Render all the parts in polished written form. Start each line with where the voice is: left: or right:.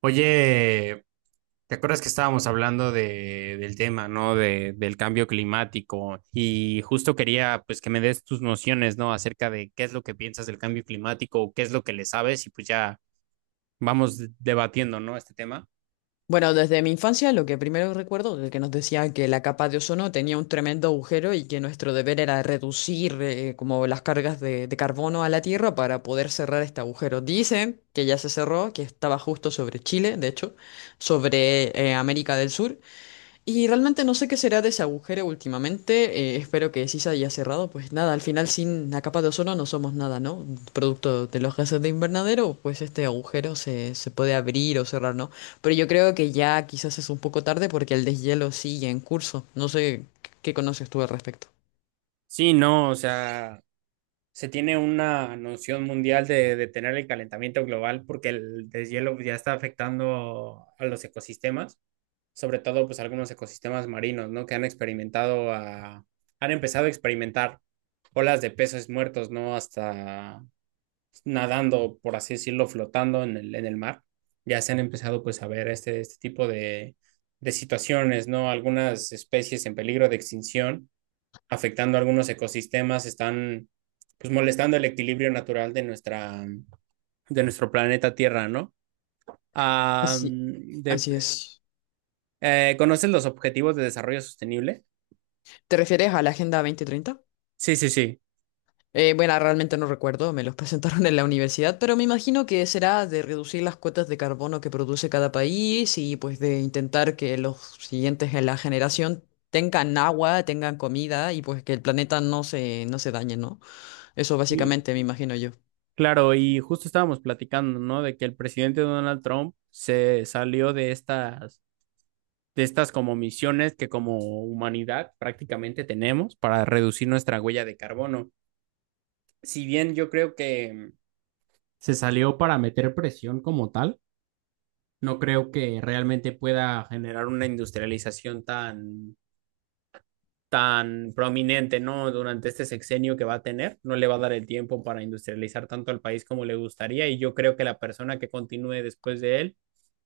right: Oye, ¿te acuerdas que estábamos hablando del tema, ¿no? Del cambio climático, y justo quería, pues, que me des tus nociones, ¿no? Acerca de qué es lo que piensas del cambio climático, o qué es lo que le sabes, y pues ya vamos debatiendo, ¿no?, este tema.
left: Bueno, desde mi infancia lo que primero recuerdo es que nos decían que la capa de ozono tenía un tremendo agujero y que nuestro deber era reducir como las cargas de carbono a la Tierra para poder cerrar este agujero. Dicen que ya se cerró, que estaba justo sobre Chile, de hecho, sobre América del Sur. Y realmente no sé qué será de ese agujero últimamente. Espero que sí se haya cerrado. Pues nada, al final sin la capa de ozono no somos nada, ¿no? Producto de los gases de invernadero, pues este agujero se puede abrir o cerrar, ¿no? Pero yo creo que ya quizás es un poco tarde porque el deshielo sigue en curso. No sé qué conoces tú al respecto.
right: Sí, no, o sea, se tiene una noción mundial de detener el calentamiento global porque el deshielo ya está afectando a los ecosistemas. Sobre todo pues algunos ecosistemas marinos, ¿no? Que han han empezado a experimentar olas de peces muertos, ¿no? Hasta nadando, por así decirlo, flotando en el mar. Ya se han empezado pues a ver este tipo de situaciones, ¿no? Algunas especies en peligro de extinción, afectando a algunos ecosistemas, están pues molestando el equilibrio natural de de nuestro planeta Tierra, ¿no? Ah,
left: Así,
right: de,
left: así es.
right: ¿Conoces los objetivos de desarrollo sostenible?
left: ¿Te refieres a la Agenda 2030?
right: Sí, sí, sí.
left: Bueno, realmente no recuerdo, me los presentaron en la universidad, pero me imagino que será de reducir las cuotas de carbono que produce cada país y pues de intentar que los siguientes en la generación tengan agua, tengan comida y pues que el planeta no se dañe, ¿no? Eso
right: L-
left: básicamente me imagino yo.
right: Claro, y justo estábamos platicando, ¿no?, de que el presidente Donald Trump se salió de estas como misiones que como humanidad prácticamente tenemos para reducir nuestra huella de carbono. Si bien yo creo que se salió para meter presión como tal, no creo que realmente pueda generar una industrialización tan prominente, ¿no? Durante este sexenio que va a tener, no le va a dar el tiempo para industrializar tanto al país como le gustaría, y yo creo que la persona que continúe después de él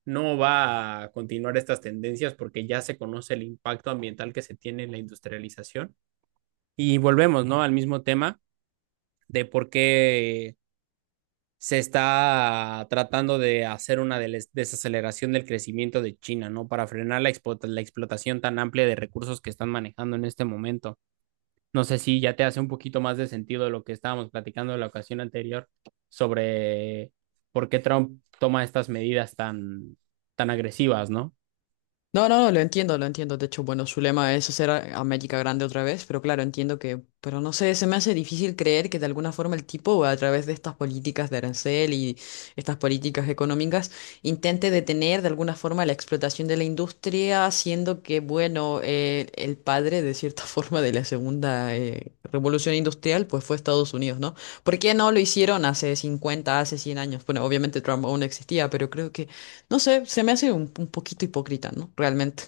right: no va a continuar estas tendencias, porque ya se conoce el impacto ambiental que se tiene en la industrialización. Y volvemos, ¿no?, al mismo tema de por qué se está tratando de hacer una desaceleración del crecimiento de China, ¿no? Para frenar la explotación tan amplia de recursos que están manejando en este momento. No sé si ya te hace un poquito más de sentido lo que estábamos platicando en la ocasión anterior sobre por qué Trump toma estas medidas tan agresivas, ¿no?
left: No, no, no, lo entiendo, lo entiendo. De hecho, bueno, su lema es hacer a América grande otra vez, pero claro, entiendo que, pero no sé, se me hace difícil creer que de alguna forma el tipo, a través de estas políticas de arancel y estas políticas económicas, intente detener de alguna forma la explotación de la industria, haciendo que, bueno, el padre, de cierta forma, de la segunda revolución industrial, pues fue Estados Unidos, ¿no? ¿Por qué no lo hicieron hace 50, hace 100 años? Bueno, obviamente Trump aún no existía, pero creo no sé, se me hace un poquito hipócrita, ¿no? Realmente.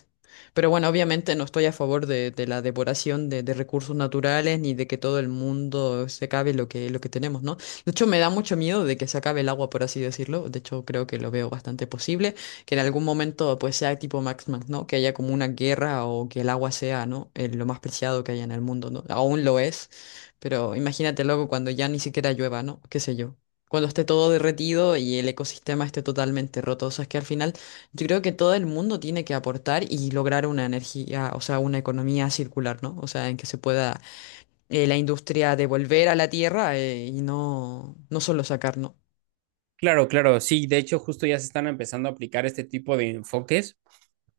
left: Pero bueno, obviamente no estoy a favor de la devoración de recursos naturales ni de que todo el mundo se acabe lo que tenemos, ¿no? De hecho, me da mucho miedo de que se acabe el agua, por así decirlo. De hecho, creo que lo veo bastante posible, que en algún momento pues sea tipo Max Max, ¿no? Que haya como una guerra o que el agua sea, ¿no? Lo más preciado que haya en el mundo, ¿no? Aún lo es, pero imagínate luego cuando ya ni siquiera llueva, ¿no? ¿Qué sé yo? Cuando esté todo derretido y el ecosistema esté totalmente roto. O sea, es que al final yo creo que todo el mundo tiene que aportar y lograr una energía, o sea, una economía circular, ¿no? O sea, en que se pueda la industria devolver a la tierra y no, no solo sacar, ¿no?
right: Claro, claro, sí, de hecho justo ya se están empezando a aplicar este tipo de enfoques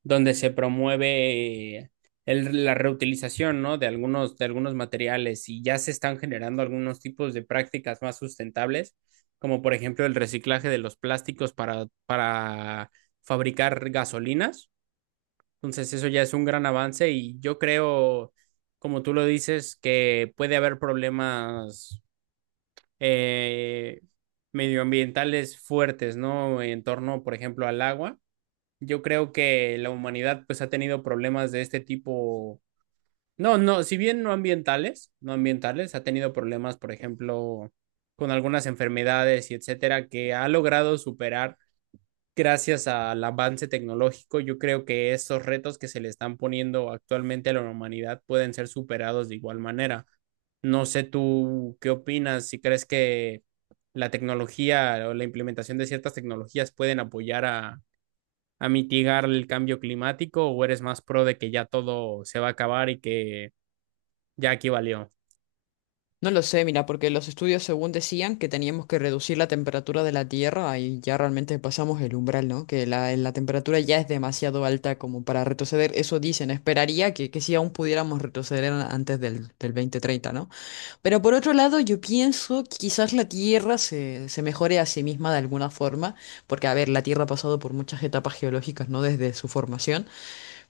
right: donde se promueve la reutilización, ¿no?, de de algunos materiales, y ya se están generando algunos tipos de prácticas más sustentables, como por ejemplo el reciclaje de los plásticos para fabricar gasolinas. Entonces eso ya es un gran avance, y yo creo, como tú lo dices, que puede haber problemas eh, medioambientales fuertes, ¿no? En torno, por ejemplo, al agua. Yo creo que la humanidad pues ha tenido problemas de este tipo. No, si bien no ambientales, ha tenido problemas, por ejemplo, con algunas enfermedades y etcétera, que ha logrado superar gracias al avance tecnológico. Yo creo que esos retos que se le están poniendo actualmente a la humanidad pueden ser superados de igual manera. No sé tú qué opinas, si crees que la tecnología o la implementación de ciertas tecnologías pueden apoyar a mitigar el cambio climático, o eres más pro de que ya todo se va a acabar y que ya aquí valió.
left: No lo sé, mira, porque los estudios según decían que teníamos que reducir la temperatura de la Tierra y ya realmente pasamos el umbral, ¿no? Que la temperatura ya es demasiado alta como para retroceder. Eso dicen, esperaría que sí aún pudiéramos retroceder antes del 2030, ¿no? Pero por otro lado, yo pienso que quizás la Tierra se mejore a sí misma de alguna forma, porque, a ver, la Tierra ha pasado por muchas etapas geológicas, ¿no? Desde su formación.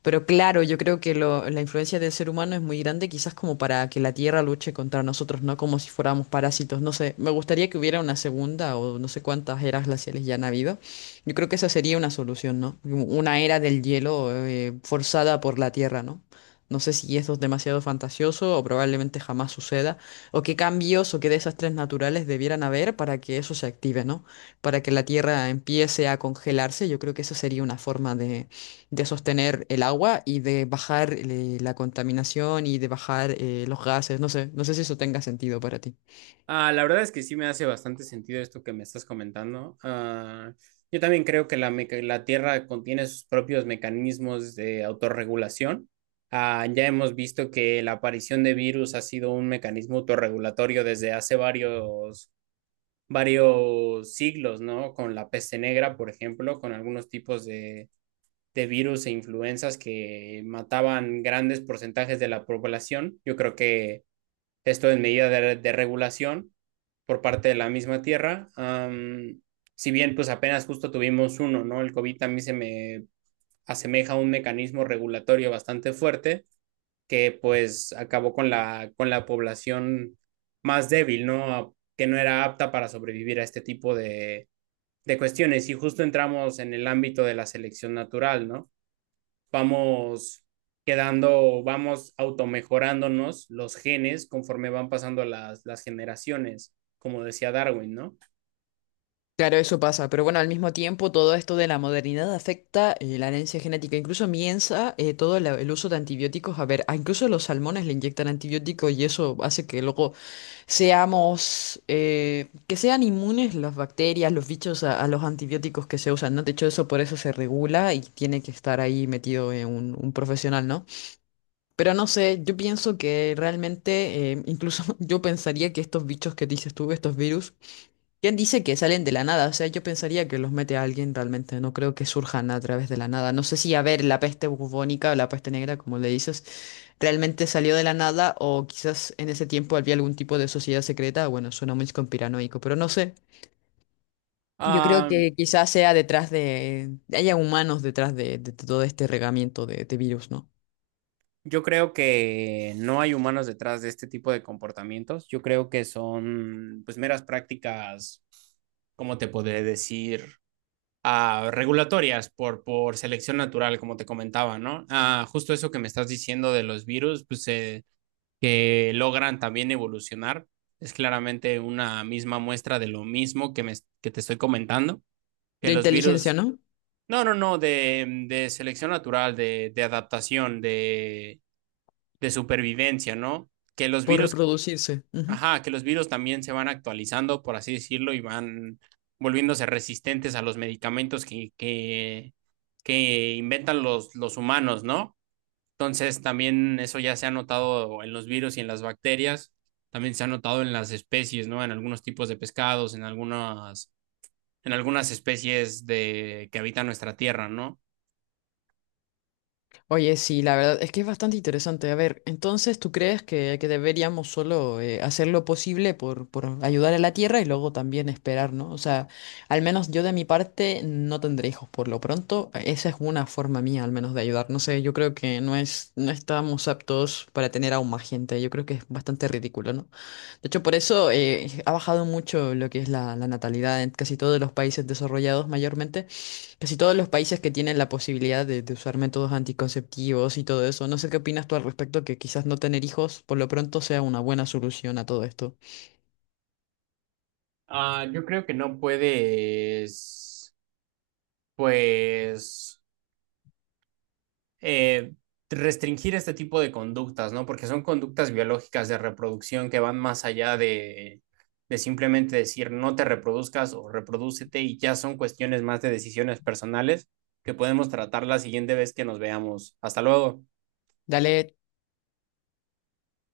left: Pero claro, yo creo que la influencia del ser humano es muy grande, quizás como para que la Tierra luche contra nosotros, ¿no? Como si fuéramos parásitos. No sé, me gustaría que hubiera una segunda o no sé cuántas eras glaciales ya han habido. Yo creo que esa sería una solución, ¿no? Una era del hielo forzada por la Tierra, ¿no? No sé si eso es demasiado fantasioso o probablemente jamás suceda, o qué cambios o qué desastres naturales debieran haber para que eso se active, ¿no? Para que la Tierra empiece a congelarse, yo creo que eso sería una forma de sostener el agua y de bajar la contaminación y de bajar los gases. No sé, no sé si eso tenga sentido para ti.
right: La verdad es que sí me hace bastante sentido esto que me estás comentando. Yo también creo que la Tierra contiene sus propios mecanismos de autorregulación. Ya hemos visto que la aparición de virus ha sido un mecanismo autorregulatorio desde hace varios siglos, ¿no? Con la peste negra, por ejemplo, con algunos tipos de virus e influencias que mataban grandes porcentajes de la población. Yo creo que esto en medida de regulación por parte de la misma tierra. Si bien pues apenas justo tuvimos uno, ¿no? El COVID también se me asemeja a un mecanismo regulatorio bastante fuerte, que pues acabó con la población más débil, ¿no? Que no era apta para sobrevivir a este tipo de cuestiones. Y justo entramos en el ámbito de la selección natural, ¿no? Vamos quedando, vamos automejorándonos los genes conforme van pasando las generaciones, como decía Darwin, ¿no?
left: Claro, eso pasa, pero bueno, al mismo tiempo todo esto de la modernidad afecta la herencia genética. Incluso miensa todo el uso de antibióticos. A ver, a incluso los salmones le inyectan antibióticos y eso hace que luego seamos, que sean inmunes las bacterias, los bichos a los antibióticos que se usan, ¿no? De hecho, eso por eso se regula y tiene que estar ahí metido un profesional, ¿no? Pero no sé, yo pienso que realmente, incluso yo pensaría que estos bichos que dices tú, estos virus, ¿quién dice que salen de la nada? O sea, yo pensaría que los mete a alguien realmente, no creo que surjan a través de la nada. No sé si, a ver, la peste bubónica o la peste negra, como le dices, realmente salió de la nada o quizás en ese tiempo había algún tipo de sociedad secreta. Bueno, suena muy conspiranoico, pero no sé. Yo creo
right: Ah,
left: que quizás sea detrás de, haya humanos detrás de todo este regamiento de virus, ¿no?
right: yo creo que no hay humanos detrás de este tipo de comportamientos. Yo creo que son pues meras prácticas, ¿cómo te podré decir? Regulatorias por selección natural, como te comentaba, ¿no? Ah, justo eso que me estás diciendo de los virus, pues que logran también evolucionar. Es claramente una misma muestra de lo mismo que te estoy comentando, que
left: De
right: los
left: inteligencia,
right: virus,
left: ¿no?
right: no, no, no, de selección natural, de adaptación, de supervivencia, ¿no? Que los
left: Por
right: virus,
left: reproducirse. Ujú.
right: ajá, que los virus también se van actualizando, por así decirlo, y van volviéndose resistentes a los medicamentos que inventan los humanos, ¿no? Entonces, también eso ya se ha notado en los virus y en las bacterias, también se ha notado en las especies, ¿no? En algunos tipos de pescados, en en algunas especies de, que habitan nuestra tierra, ¿no?
left: Oye, sí, la verdad es que es bastante interesante. A ver, entonces, ¿tú crees que deberíamos solo hacer lo posible por ayudar a la Tierra y luego también esperar, ¿no? O sea, al menos yo de mi parte no tendré hijos por lo pronto. Esa es una forma mía al menos de ayudar. No sé, yo creo que no es, no estamos aptos para tener aún más gente. Yo creo que es bastante ridículo, ¿no? De hecho, por eso ha bajado mucho lo que es la natalidad en casi todos los países desarrollados mayormente. Casi todos los países que tienen la posibilidad de usar métodos anticonceptivos y todo eso, no sé qué opinas tú al respecto, que quizás no tener hijos por lo pronto sea una buena solución a todo esto.
right: Yo creo que no puedes, pues, eh, restringir este tipo de conductas, ¿no? Porque son conductas biológicas de reproducción que van más allá de simplemente decir no te reproduzcas o reprodúcete, y ya son cuestiones más de decisiones personales que podemos tratar la siguiente vez que nos veamos. Hasta luego.
left: Dale